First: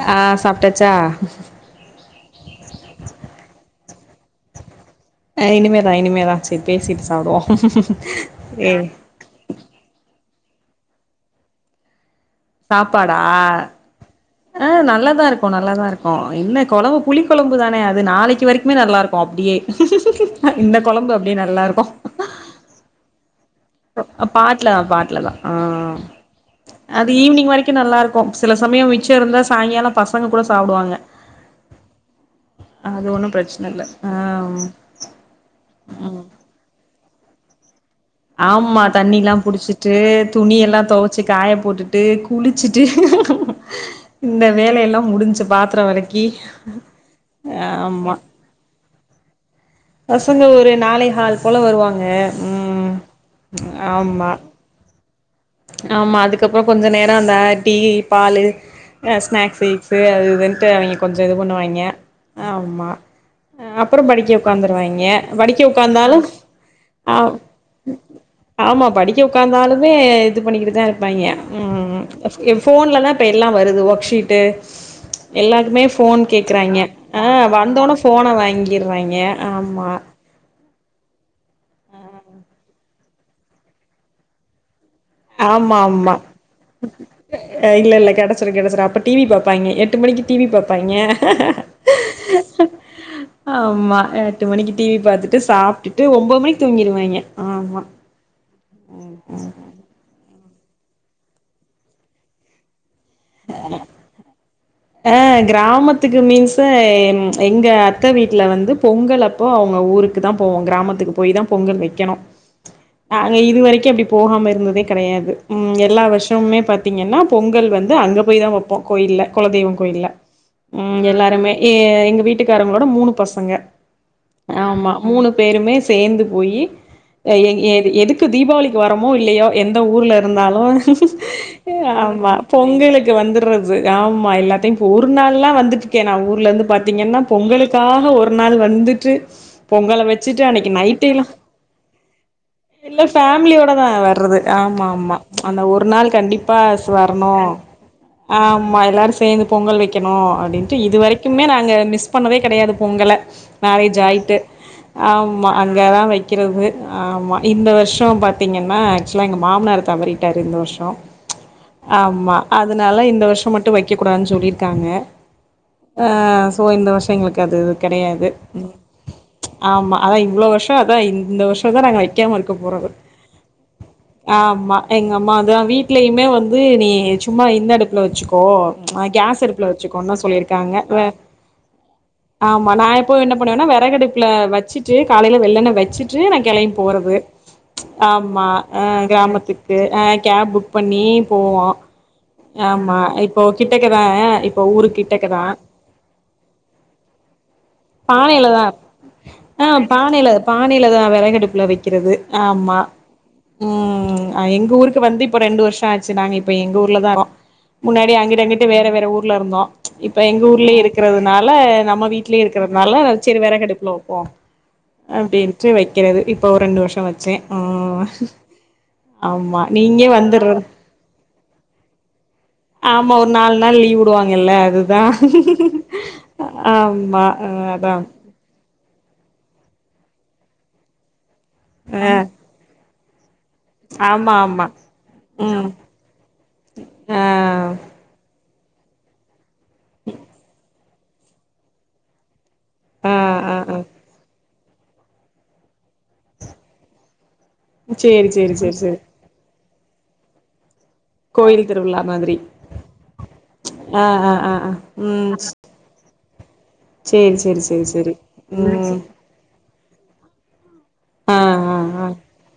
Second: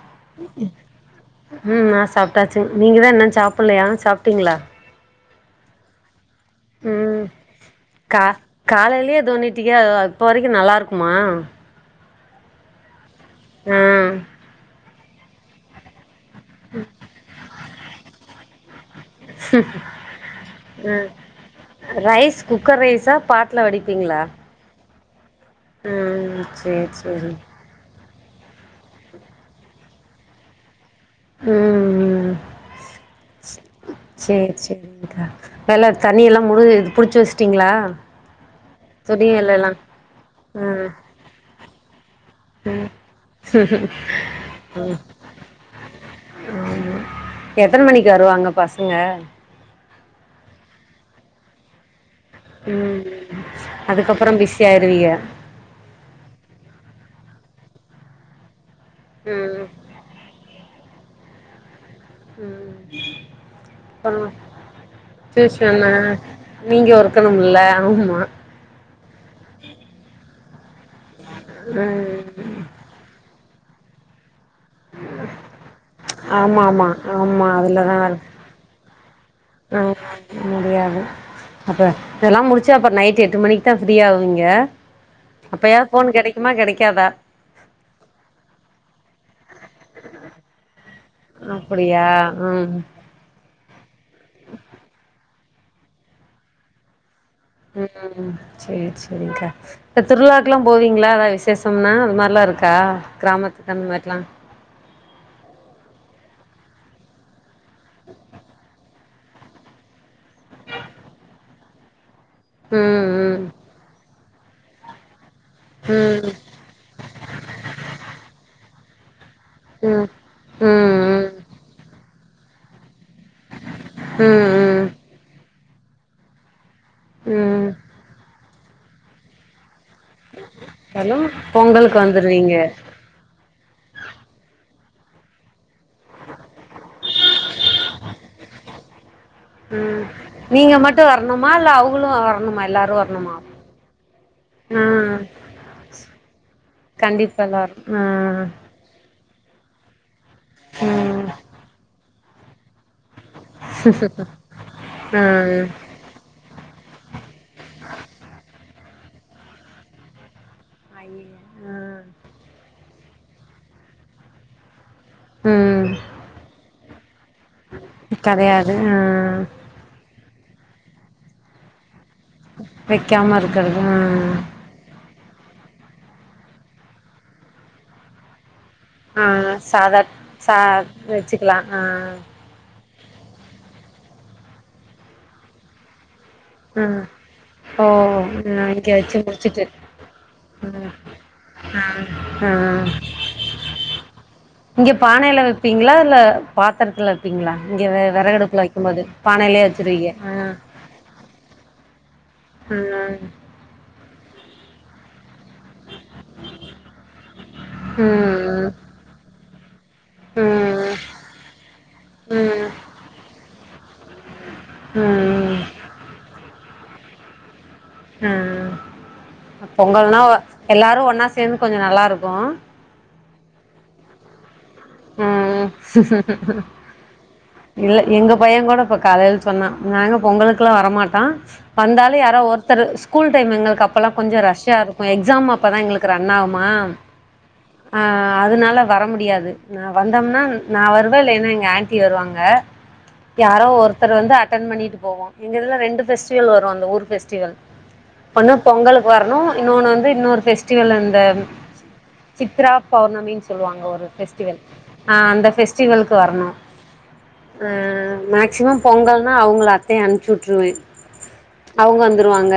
ஆ சாப்ட்டாச்சா ம் நா சாப்ட்டாச்சு நீங்கதா இன்னு சாப்பில்லையா சாப்ட்டீங்ளா அஹ் இனிமேதா இனிமேதா சரி பேசிட்டு சாப்டுவோ ஏ [unintelligible] தோழி குட்டியா இப்போ வரைக்கு நல்லாருக்குமா சாப்பாடா ஆ ஆ நல்லாதா இருக்கு நல்லாதா இருக்கு ஆ என்ன குழம்பு புளி குழம்பு தானே அது நாளைக்கு வரைக்குமே நல்லா இருக்கு அப்டியே இந்த ஆ குழம்பு அப்டி நல்லாருக்கு ரைஸ் குக்கர் ரைஸா பாட் பாட்ல தா பாட்டுல தா ஆ ம் சேரி அது சேரி ஈவ்னிங் வரைக்கு நல்லா இருக்கு சில சமயோ மிச்சோ இருந்தா சாயங்காலோ பசங்க கூட சாப்டுவாய்ங்க ம் ம் ஒன்னு பிரச்சன இல்ல ஆ சரி ம் சேரிகா வேல தண்ணி எல்லா முழுது புடிச்சு வச்சுட்டீங்ளா ஆமா தண்ணில்லா புடிச்சிட்டு துணி எல்லா ம் துவச்சு காய போட்டுட்டு விட்டு குளிச்சிட்டு ம் இந்த வேலையெல்லா முடிஞ்சு பாத்திரோ விளக்கி எத்தன மணிக்கு வரு வாங்க பாஸ் அஹ் பசங்க ஒரு நாளேஹால் போல வருவாங்க ம் ஆமா அதுக்கப்புறோ பிஸி ஆயிருவீக ஆமா அதுக்கப்புறோ கொஞ்ச நேரோ அந்த டீ பாலு ம் ஸ்நாக்ஸு சரி அது இதுந்துட்டு அவங்க கொஞ்சோ இது பண்ணுவாய்ங்க ம் அப்புறோ படிக்க உக்காந்துருவாய்ங்க படிக்க டியூஷன்னு உக்காந்தாலு நீங்க ஆ ஒருக்கணும்ல ஆமா ஆமா படிக்க உக்காந்தாலுமே இது பண்ணிக்கிட்டு தா ம் இருப்பாய்ங்க ஃபோன்லலாம் இப்ப எல்லா வருது ஒர்க்ஷீட்டு எல்லாருக்குமே ஃபோன் ஆமா கேக்குறாய்ங்க ஆமா ஆ ஆமா வந்தோனே அதுலதா ஃபோன வாங்கிட்றாய்ங்க ஆ முடியாது இதெல்லா முடிச்சு அப்றோ நைட் எட்டு மணிக்கு தா ஃப்ரீயாவீங்க அப்பயாது ஃபோன் கிடைக்குமா கிடைக்காதா அஹ் இல்ல இல்ல கிடச்சுரு கிடச்சுறு அப்ப டிவி பாப்பாய்ங்க என் எட்டு மணிக்கு டிவி பாப்பாய்ங்க அப்டியா ம் ஆமா எட்டு மணிக்கு டிவி பாத்துட்டு சாப்ட்டுட்டு ஒம்போது மணிக்கு தூங்கிருவாய்ங்க ஆமா ம் சேரி சேரிகா இந்த திருலா லா போவீங்களா எதா விசேஷம்னா அது மாதிரிலா இருக்கா கிராமத்து தன்னி மாரில்லா ஆ கிராமத்துக்கு மீன்ஸ் எங்க அத்த வீட்டுல வந்து பொங்கல் அப் அப்போ அவுங்க ஊருக்கு தா போவோ கிராமத்துக்கு போய் தா பொங்கல் வைக்கணு ம் அங்க இது வரைக்கு அப்டி போகாம இருந்ததே கிடையாது ம் எல்லா வருஷமுமே பத் திங்கன்னா பொங்கல் வந்து அங்க போய் தா வப்போ கோயில்ல குலதெய்வோ ம் கோயில்ல ம் ம் எல்லாருமே ஏ எங்க வீட்டுக்காரங்களோட மூணு பசங்க ம் ம் ஆமா மூணு பேருமே சேந்து போய் ம் ஏ ம் ஏ எதுக்கு தீபாவளிக்கு வரமோ இல்லையோ எந்த ஊர்ல இருந்தாலு ஹலோ பொங்கலுக்கு ஆமா வந்துருவீங்க பொங்கலுக்கு வந்துடுறது ஆமா எல்லாத்தையு இப்ப ஒரு நாள்லா வந்துட்டு கே நா ஊர்ல இருந்து பாத்தீங்கன்னா பொங்களுக்காக ஒரு நாள் வந்துட்டு ம் பொங்கல வச்சுட்டு அன்னைக்கு நீங்க மட்டு நைட்ல்லா வரணுமா இல்ல அவங்களு வரணுமா எல்லாரு இல்ல வரணுமா பேமிலியோட தா வர்றது ஆமா ம் ஆமா அந்த ஒரு நாள் கண்டிப்பா ச வரணு கண்டிப்பா எல்லாரு ஆ ம் ஆமா எல்லாரு சேர்ந்து பொங்கல் வைக்கணு அப்டின்ட்டு இதுவரைக்குமே நாங்க மிஸ் பண்ணவே கிடையாது பொங்கல மேரேஜ் ஆயிட்டு ஆமா ம் ம் அங்கே தா வைக் வைக்கிறது ஆமா இந்த வருஷம் பாத்திங்கன்னா ஆக்சுவலா எங்க மாமனார் தவறிட்டார் இந்த வருஷ ஆ ஆமா அதனால இந்த வருஷம் மட்டு வைக்க கூடாதுனு சொல்லிருக்காங்க ம் ஆ சோ இந்த வருஷ எங்களுக்கு அது கிடையாது கெடையாது ஆ ச் ஆமா அத இவ்ளோ வருஷ அத இந்த வருஷ தா நாங்க வைக்கமா இருக்கபோறது வைக்காம இருக்கிறது ம் ஆமா எங்க அம்மா அதா வீட்லயுமே வந்து நீ சும்மா இந்த அடுப்புல வச்சுக்கோ ஆ கேஸ் அடுப்புல சாதா வச்சுக்கோனு சா சொல்லியிருக்காங்க வ வச்சுக்கலா ஆ ஆமா நா இப்போ என்ன பண்ணுவேன்னா விறகடுப்புல வச்சுட்டு காலையில வெள்ளண்ண வச்சுட் டு நா கெளம்பி ம் போறது ஓ ஆமா அ இங்க வச்சு முடிச்சுட்டு கிராமத்துக்கு அ கேப் புக் ம் பண்ணி போவோ ம் ம் ஆமா இப்போ கிட்டக்கதா இப்போ ஊரு இங்க பானையில கிட்டக்கதா வைப்பீங்களா இல்ல பாத்திரத்துல வைப்பீங்களா இங்க பானையில விறகடுப்புல தா வைக்கும் போது ஆ பானையிலயே வச்சிருவீங்க பானையில ஆ பானையிலதா விறகடுப்புல வைக்கிறது ஆமா ம் ம் எங்க ஊருக்கு வந்து இப்ப ரெண்டு வருஷ ஆச்சு நாங்க இப்ப எங்க ஊர்லதாறோ முன்னாடி அங்கிட்டு அங்கிட்டு ம் வேற வேற ஊர்ல இருந்தோ இப்ப எங்க ஊர்லயே ம் இருக்கிறதுனால நம்ம வீட்லயே ம் இருக்கறதுனால செரி வெறகு அடுப்புல வைப்போ ம் அப்டின்ட்டு வைக்கிறது இப்போ ரெண்டு வருஷ வச்சே ஆ ம் ஆமா நீங்க வந்துறத் எல்லாரு ஒன்னா சேர்ந் சேந்து கொஞ்ச நல்லா இருக்கு ஆமா ஒரு நாலு நாள் லீவ் உடுவாங்கல்ல அது ம் ஆமா அதா இல்ல எங்க பையன் கூட இப்ப காலையித் சொன்னா நாங்க பொங்கலுக்குலா வரமாட்டா வந்தாலு யாரோ ஒருத்தர் ஸ்கூல் டைம் எங்களுக் அப்பல்லா ஆமா கொஞ்ச ஆமா ரஷ்ஷா இருக்கு எக்ஸாம் ம் அப்பதா எங்களுக்கு ரன் ஆகுமா ஆ ஆ அதனால வர முடியாது நா வந்தோம்னா நா வருவே இல்லைன்னா எங்க ஆன்ட்டி வருவாங்க ஆ ஆ யாரோ ஆ ஒருத்தர் வந்து அட்டன் பண்ணிட்டு போவோ எங்க இதுல ரெண்டு பெஸ்டிவல் வரு அந்த ஊர் பெஸ்டிவல் சேரி ஒண்ணு சேரி சேரி சேரி பொங்கலுக்கு வரணு இன்னொன்னு வந்து இன்னொரு பெஸ்டிவல்ந்து இந்த கோயில் திருவிழா மாதிரி சித்ரா பௌர்ணமின்னு சொல்லுவாங்க ஆ ஒரு ஆ பெஸ்ட் ஆ வல் ஆ ம் அந்த பெஸ்டிவல்க்கு வறனு சேரி சேரி சேரி சேரி ம் மேக்ஸிமம் ம் பொங்கல் ஆ அவங்கள அத்தைய அனுப்புச்சி விட்ருவே ஆ ஆ அவங்க ஆ வந்துருவாங்க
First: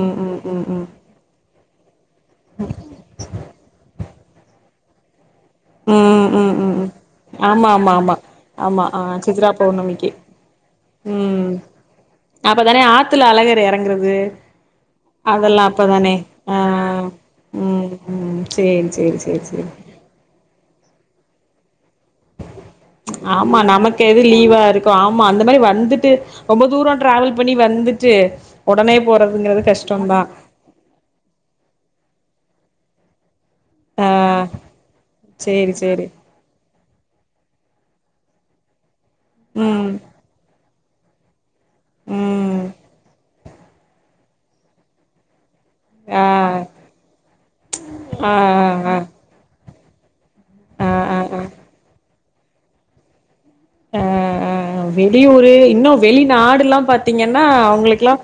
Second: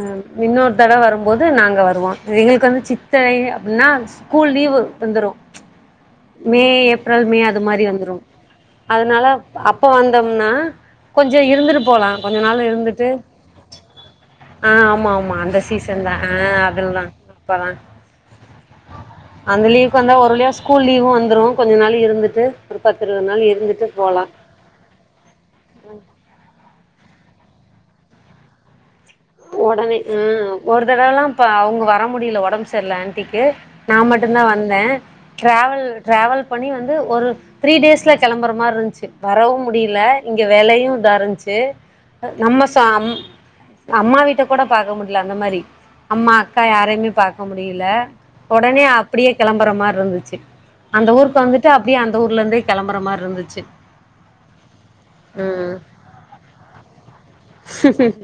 ம் இன்னொரு தட வரும்போது நாங்க வருவோ எங்களுக்கு வந்து சித்தை அப்டின்னா ஸ்கூல் லீவு வந்துரு ம் ம் மே ம் ம் ஏப்ரல் மே அது ஆமா மாரி ஆமா வந்துரு ஆமா ஆமா ஆ அதனால சித்ரா அப்ப பௌர்ணமிக்கு வந்தோம்னா கொஞ்ச ம் இருந்துட்டு போலா கொஞ்ச நாள் அப்பதானே இருந்துட்டு ஆத்துல அழகர் எறங்குறது ஆ ஆமா ஆமா அந்த அதெல்லா சீசன் தா அப்பதானே ஆ அதுல தா அப்பதா ம் ம் சேரி சேரி சேரி அந்த சேரி லீவ் உக் வந்தா ஒரு வளியா ஸ்கூல் லீவு வந்துடு கொஞ்ச நாள் இருந்துட்டு ஒரு பத்து இருபது நாள் ஆமா இருந்துட்டு நமக்கு போலா எது லீவா இருக்கு ஆமா அந்த மாதிரி வந்துட்டு ரொம்ப தூரம் டிராவல் பண்ணி வந்துட்டு உடனே போறதுங்கறது ஒடனே கஷ்டம்தா ம் ஒரு தடவைல்லா இப்ப அவுங்க வர முடியில ஒடம்பு சரில ஆன்டிக்கு நா ஆ மட்டுந்தா வந்த சேரி ட்ராவல் சேரி ட்ராவல் பண்ணி வந்து ஒரு த்ரீ டேஸ்ல கெளம்புற மாரி இருந்த்ச்சு வரவு ம் முடியில இங்க வேலையு இதா இருந்த்ச்சு து ம் நம்ம சொ அம் அம்மா வீட்ட கூட பாக்க முடில அந்த மாரி ஆ அம்மா அக்கா யாரையுமே பாக்க முடியில ஆ ஆ ஒடனே ஆ அப்டியே கெளம்புற மாரி இந்துச்சு அந்த ஆ ஆ ஊருக்கு ஆ வந்துட்டு அப்டியே அந்த ஊர்லருந்தே கெளம்புற மாரி இருந்துச்சு ஆ வெளியூரு ம் இன்னு வெளிநாடுல்லா பாத் திங்கன்னா ம் அவங்களுக்லாம்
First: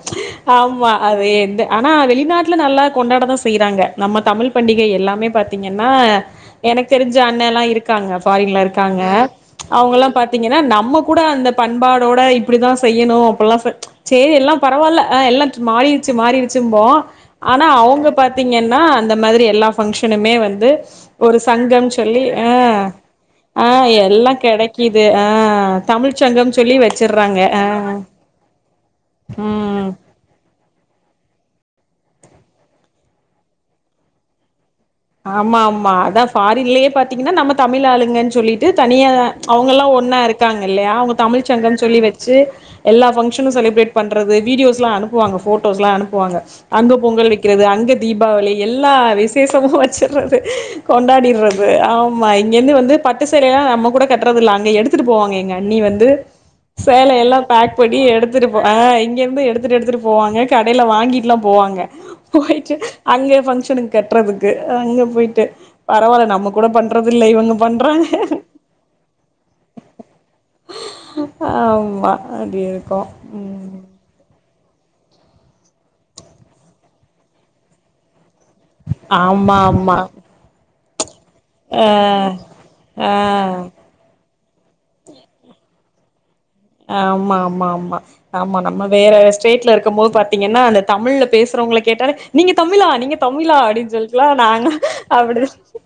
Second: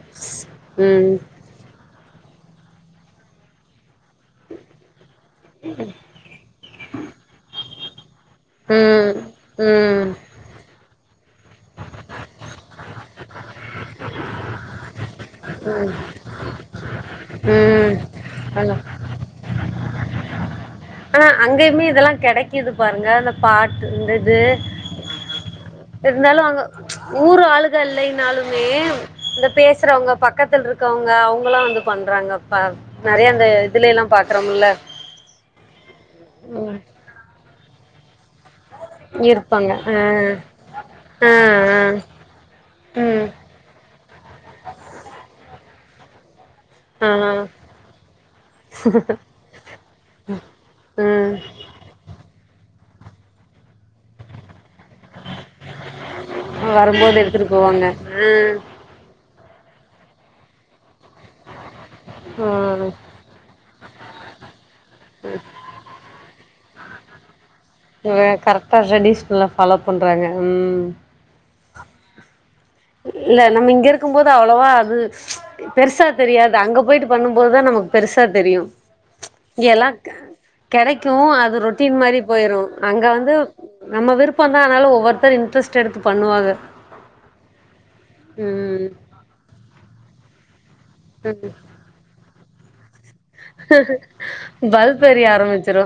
ஆமா ம் அது ஆனா வெளிநாட்டுல நல்லா கொண்டாடதா செய்றாங்க நம்ம தமிழ் பண்டிகை எல்லாமே பாத்தீங்கன்னா எனக்கு தெரிஞ்ச அண்ணன்லா இருக்காங்க ஃபாரின்ல இருக்காங்க ம் ம் அவங்கல்லாம் பாத்தீங்கன்னா நம்ம கூட அந்த பண்பாடோட இப்டிதா செய்யனு அப்டிலா ச சேரி எல்லா பரவால்ல ஆ எல்லா மாறிருச்சு மாறிருச்சும்போ ஆனா ம் அவங்க ஹலோ பாத்தீங்கன்னா இந்த மேஅதிரி எல்லா ஃபங்க்ஷனுமே வந்து ஆனா ஒரு அங்கயுமே சங்கம் இதெல்லா சொல்லி அ கெடைக்குது பாருங்க அந்த ஆ பாட்டு இந்த எல்லா இது கெடைக்குது ஆ தமிழ் இருந்தாலு சங்கம் அவுங்கோ சொல்லி வச்சர்றாங்க ஊரு ஆ ஆளுக இல்லைனாலுமே இந்த ம் பேசுறவங்க பக்கத்துலருக் கவங்க அவங்களா வந்து பண்றாங்கப்பா நெறையா அந்த இதுலயெல்லா பாக்குறம்முல ஆமாமா அதா ஃபாரின்லயே பாத்தீங்கன்னா நம்ம தமிழ் ஆளுங்கன் சொல்லிட் டு தனியாதா இருப்பாங்க அவங்கல்லா ஒன்னா ஆஹ் இருக்காங்க இல்லையா அவங்க தமிழ் ஆஹ் சங்கம்னு ஆஹ் சொல்லி வச்சு எல்லா உம் ஃபங்ஷனு செலிப்ரேட் பண்றது வீடியோஸ்லா அனுப்புவாங்க போட்டோஸ்லா அனுப்புவாங்க அங்க பொங்கல் ஆஹ் வெக்கிறது அங்க தீபாவளி எல்லா விசேஷமு வச்சிடுறது உம் கொண்டாடிடுற து ஆமா இங்கேர்ந்து வந்து பட்டு சேலயெல்லா நம்ம கூட கட்டுறதில்ல அங்க எடுத்துட்டு போவாங்க எங்க அண்ணி வந்து வரும்போது சேலையெல்லா எடுத்துட்டு பேக் போவாங்க பண்ணி எடுத்துட்டு போ ஆ இங்கேர்ந்து எடுத்துட்டு எடுத்துட்டு போவாங்க கடையில வாங்கிட்லா போவாங்க போயிட்டு ஆஹ் அங்க்யே ஃபங்க்ஷனுக்கு கட்டுறதுக்கு அங்க போயிட்டு பரவால்ல நம்ம கூட பண்றது இல்ல இவங்க பண்றாங்க இவ கரெக்டா ட்ரெடிஸ் ஃபுல்லா ஃபாலோ பண்றாங்க ம் ஆமா அப்டி இருக்கு இல்ல நம்ம ம் இங்க இருக் கும்போது அவ்ளவா அது பெருசா தெரியாது அங்க போயிட்டு பண்ணும்போதுதா நமக்கு பெருசா தெரியு ஆமா எல்லா ஆமா கெடைக்கு அது ஆ ரொட்டீன் மாரி போயிரு அங்க வந்து ஆ நம்ம விருப்பந்தா ஆனாலு ஒவ்வொருத்தர் இன்ட்ரஸ்ட் எடுத்து பண்ணுவாக ஆமா ஆமா ஆமா ஆமா நம்ம வேற ஸ்டேட்ல இருக்கும்போது பா த்திங்கனா அந்த தமிழ்ல பேசுறவங்கள கேட்டாளே நீங்க தமிழா நீங்க தமிழா அப்டின்னு சொல்லிட்லா நாங்க பல்ப் எரிய அப்டி ஆரம்பிச்சிரு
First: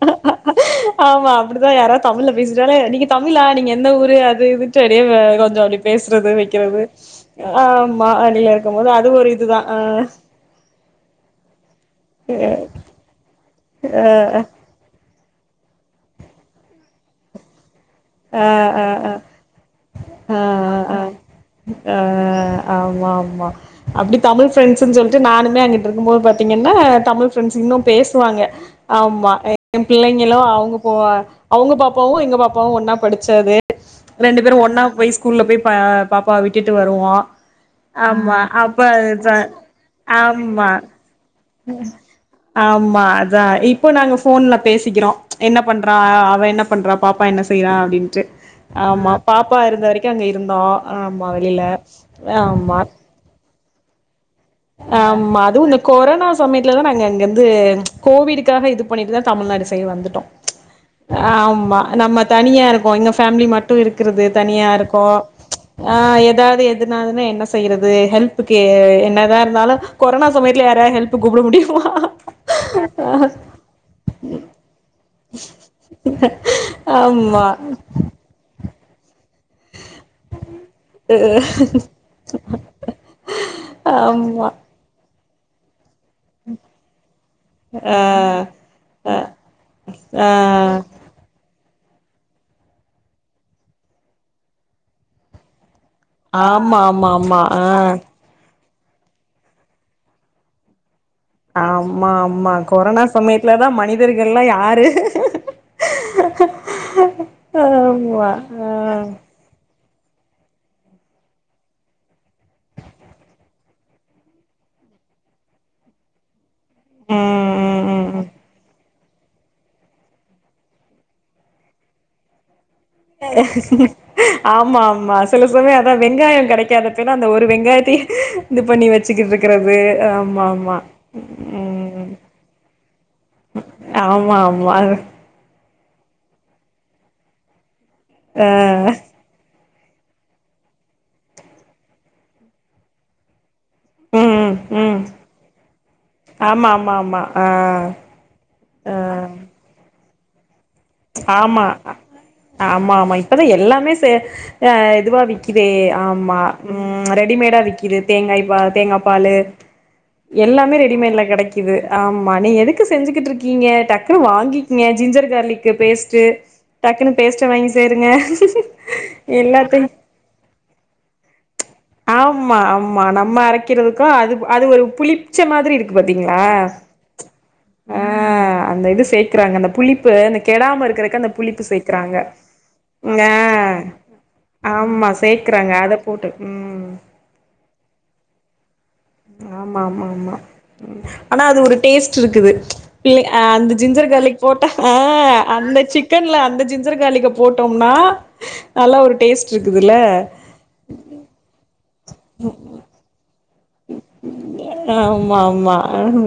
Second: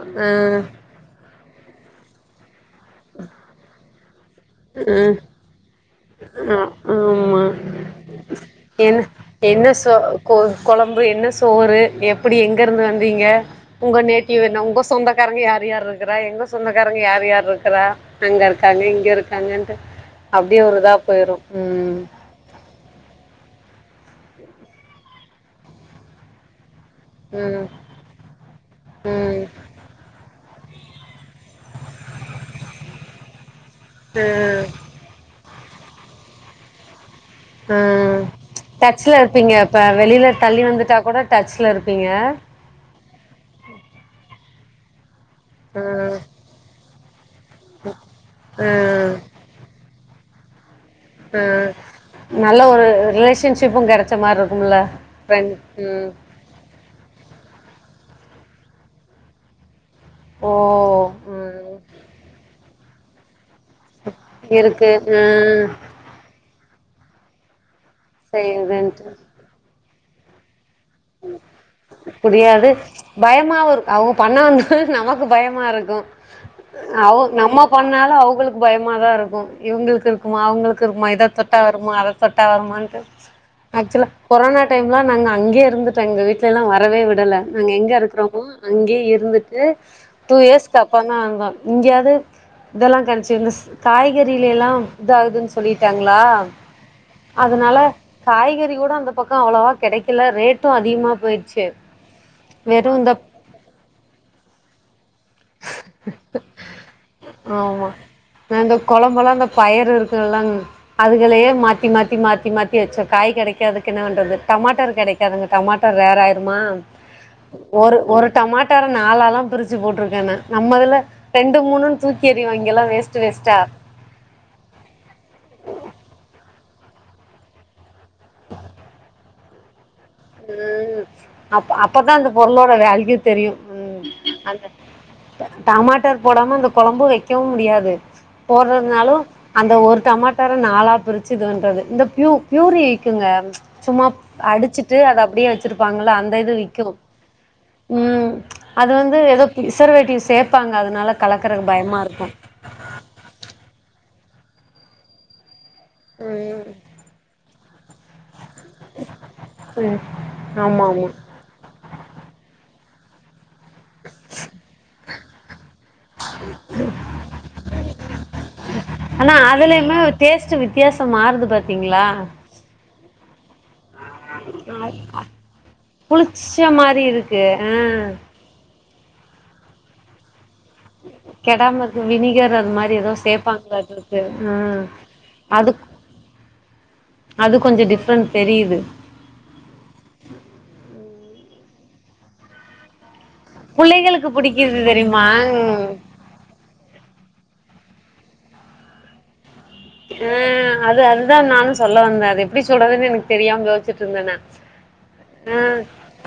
ஆமா அப்புடிதா யாராது தமிழ்ல பேசிட்டாலே நீங்க தமிழா நீங்க எந்த ஊரு அது இதுன்டு அப்டியே வ அ கொஞ்சோ [unintelligible] பேசுறது அ வெக்கிறது ஆமா ஆ ஆமா வெளிய இருக்கும்போது என்ன அது ஒரு இதுதா என்ன ஆ சோ கொழம்பு என்ன சோறு எப்டி எங்க இருந்து வந்தீங்க ஒங்க நேட்டிவ் என் ன ஒங்க சொந்தக்காரங்க யாரு யாரிருக்குறா எங்க சொந்தக்காரங்க யாரு யாரிருக்குறா எங்க ஆ இருக்காங்க ஆ இங்க ஆ இருக் காங்கன்ட்டு ஆ அப்டியே ஒரு இதா போயிரு ம் ம்ம்ம்ம் ஆமாமா அப்புடி தமிழ் ஃப்ரெண்ட்ஸ்ன்னு சொல்ட்டு நானுமே அங்கட்டு இருக்கும்போது பாத்திங்கனா தமிழ் ஃப்ரெண்ட்ஸ் ம் இன்னு பேசுவாங்க ஆமா ம் என் பிள்ளைங்களு அவங்க போ அவுங்க பாப்பாவு எங்க பாப்பாவு ஒன்னா படிச்சது ரெண்டு பேரு ம் ஒன்னா போய் ஸ்கூல்ல போய் பா பாப்பா விட்டுட்டு வருவோ ம் ஆமா அப்ப டச்ல இருப்பீங்க இப்ப வெளியில தள்ளி ஆமா வந்துட்டா கூட டச்ல இருப்பீங்க ஆமா அதான் இப்போ நாங்க ஃபோன்ல பேசிக்கிறோம் என்ன பண்றா ம் அவ என்ன பண்றா பாப்பா என்ன செய்யறா அப்பிடின்ட்டு ஆமா ம் பாப்பா இருந்த வரைக்கும் அங்க இருந்தோ ஆமாம் வெளியில ஆமா ஃபிரண்ட்ஷிப்போ கெடைச்ச மாரி இருக்கும்ல ஃபெ ம் குப்ப மேட்ல தா நாங்க இங்கிருந்து கோவிடுக்காக இது பண்ணிட்டு தான் தமிழ்நாடு சயிட் வந்துட்டோம் ஓ ம் ஆமா நம்ம தனியா இருக்கோ இங்க ஃபேமிலி மட்டும் இருக்கிறது தனியா இருக்கு இருக்கோ ம் ஆ ஏதாது எதுன்னாலுமே என்ன செய்யறது ஹெல்ப்புக்கு எ செய்றதுன்ட்டு என்ன எதா இருந்தாலு கொரனா சமயத்தல யாரையாது ஹெல்புக்கு கூப்ட முடியுமா முடியாது பயமாவு இருக் அவுங்க பண்ண வந் நமக்கு பயமா இருக்கோ அவு ஆமா நம்ம பண்ணாலு அவுங்களுக்கு பயமாதா இருக்கோ இவுங்களுக்கு இருக்குமா அவுங்களுக்கு இருக்குமா இத தொட்டா வருமா அத தொட்டா வருமான்ட்டு ஆக்சுவலா ஆமா கொரோனா டைம்லா நாங்க அங்கேயே இருந்து எங்க வீட்லல்லா வரவே விடல நாங்க எங்க ஆ இருக்கிறோமோ அங்கேயே அ இருந்துட்டு ஆ டூ இயர்ஸ் சப்பனா வந்தோ இங்கயாவது இதெல்லா கடைச்சு ஸ் காய்கறில்ல எல்லா இதாகுதுன்னு சொல்லிட்டாங்களா ஆமா ஆமா ஆமா ஆ அதுனால காய்கறிக்கூட அந்த பக்க அவ்வளவா கெடைக்கல ரேட்டும் அதிகமா போயிருச் ஆமா ஆமா கொரனா சமயத்துலதா மனிதர்கள்ல்லா யாரு ஆமா இந்த கொழம்பல்லா அந்த பயறு இருக்குதுல்லங் அதுகுன்னே மாத்தி மாத்தி மாத்தி மாத்தி வச்சோ காய் கெடைக்காததுக்கு என்ன பண்றது டமாட்டர் கெடைக் க்காதுங்க டமாட்டர் ரேர் ஆயிருமா ம் ம் ஒரு ம் ம் ஒரு டமாட்டரு நாலல்லா பிரிச்சு போட்டுருக் ஏன்னா நம்மதுல ரெண்டு மூணுனு தூக்கெறிவாங்கல்ல எல்லா வேஸ்ட் வேஸ்ட்டா ஆமா ஆமா சில சமயம் அதா வெங்காயம் கெடைக்காதப்பெல்லா அந்த ஒரு வெங்காயத்தையே இது பண்ணி வச்சுக்கிட்ருக்கிறது ஆம் ம் அப் அப்பதா அந்த பொருளோட வேல்யூ தெரியோ ஆமா ஆமா அ டமாட்டர் போடாம அந்த கொழம்பு வைக்கவும் முடியாது ஆ போடறது எதுனாலும் அந்த ஒரு டமாட்டர நாலா பிரிச்சு இது பண்றது இந்த பியு பியூரி விக்குங்க சும்மா ம் அடிச்சுட் டு ம் அத அப்பிடியே வச்சிருப்பாங்கள அந்த இது ஆமா ஆமா விக்கும் ஆமா ஆ ம் அது வந்து ஆ எதோ பிரசர்வேட்டிஸ் சேப்பாங்க அதனால ஆமா கலக்கறக்கு பயமா இருக்கோ ஆமா ஆமா இப்பதா எல்லாமே செ அ இதுவா விக் க்குதே ஆமா ம் ரெடிமேட்டா விக்கிது தேங்காய் பா தேங்காப்பாலு ம் எல்லாமே ஆமாம் ஆமாம் ரெடிமேட்ல கெடைக் க்குது ஆமா நீங்க எதுக்கு செஞ்சுகிட்டு இருக்கீங்க டக்குனு வாங்கிக்கீங்க ஜிஞ்சர் கார்லிக்கு பேஸ்ட்டு டக்குன்னு பேஸ்ட்ட வாங்கி சேருங்க எல்லாத்தையு இப்ப டேஸ்ட்டு விட் ஆமா ஆமா நம்ம அரைக்கிறதுக்கு அது அது ஒரு புளிப் ச்ச மாதிரி இருக்கு பாத்தீங்களா புளிச்ச மாதிரி இருக்கு ஆ அ அ அந்த இது சேக்குறாங்க அந்த புளிப்பு இந்த கெடாம இருக் க்கறதுக்கு அந்த புளிப்பு கெடாம இருக்கு சேக்குறாங்க வினிகர் அது மாதிரி ஏதோ சேர்ப்பாங்களாட்டு இருக்கு ஆ அது போட்டு ம் அது கொஞ்ச டிஃப்ரெண்ட் தெரியுது ஆமா ஆமா ஆமா ம் ஆனா அது ஒரு டேஸ்ட் இருக்குது பிள்ளை அ அந்த ஜிஞ்சர் புள்ளைகளுக்கு கார்லிக் போட்டா புடிக்குது ஆ தெரியுமா அந்த சிக் சிக்கன்ல அந்த ஜிஞ்ஜர் காளிக்க போட்டோம்னா நல்லா ஒரு டேஸ்ட் இருக்குதுல்ல ம் அது அதுதா நானு சொல்ல வந்தே அது எப்டி சொல்றதுன்னு எனக்கு தெரியாம யோசி ச்சுட்டு இருந்தே நானு ஆமா ஆமா ம்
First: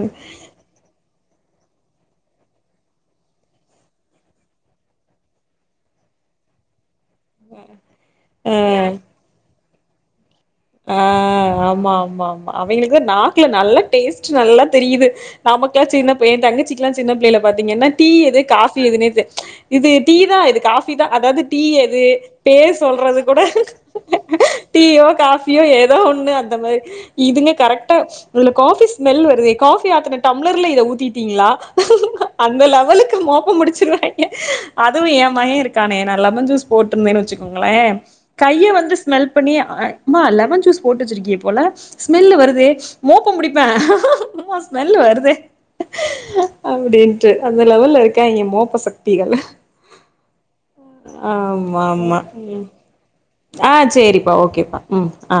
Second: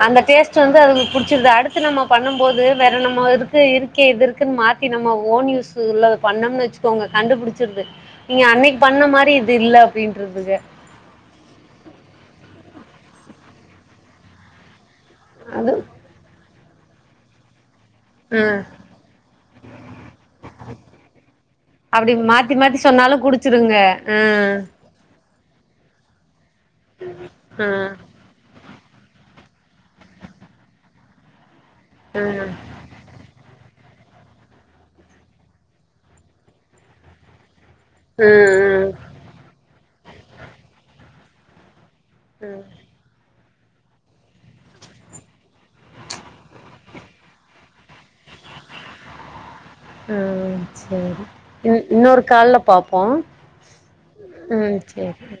அந்த டேஸ்ட் டு வந்து அதுங்களுக்கு புடிச்சிருது அடுத்து நம்ம பண்ணும் போது வேற நம்ம இருக்கு இருக்கே இது இருக்குன்னு மாத்தி நம்ம ஓன் யூஸ் ல்ல பண்ணோம்னு வச்சுக்கோங்க கண்டுபுடுச்சுறுது நீங்க அன்னைக்கு ஆ பண்ண மாரி இது இல்ல அப்டின்ருதுக ஆ ஆமா ஆமா ஆமா அவெங்களுக்கு நாக்குல நல்ல டேஸ்ட்டு நல்லா தெரியுது அது நமக்காச்சி இன்ன ஏ தங்கச்சிகுல சின்ன பிள்ளைல பாத்தீங்கனா டீ எது ஆ காபி எதுனே இது டீதா இது காபி தா அதாவது டீ எது பேர் சொல்றதுகூட ஆ ஆ டீயோ காஃபியோ ஏதோ ஒன்னு அந்த மாரி இதுங்க ஆ கரெக்டா ஆ இதுல காபி ஸ்மெல் வருதே காபி ஆத்துன டம்ளர்ல இத ஊத்திட்டீங்ளா ஆ அந்த லெவலுக்கு மோபோ புடிச்சிருவாங்க அதுவு ஏ மக இருக்கானே நா லெமன் ஜூஸ் போட்ருந்த வச்சுக்கோங்களே ஆ கைய வந்து ஸ்மெல் பண்ணி ம்மா லெமன் ஜூஸ் போட்டுவச்சிருக்கபோல ஸ்மெல் ஆ வருதே மோப்ப புடிப்ப ஸ்மெல் வருதே அப்டின்ட்டு அந்த லெவல்ல இருக்காங்க மோப்ப சக்திகள் ஆ சேரி இ ஆமா ஆமா இன்னோரு கால்ல ம் பாப்போ ஆ சேரிப்பா ஓகேப்பா ம் ஆ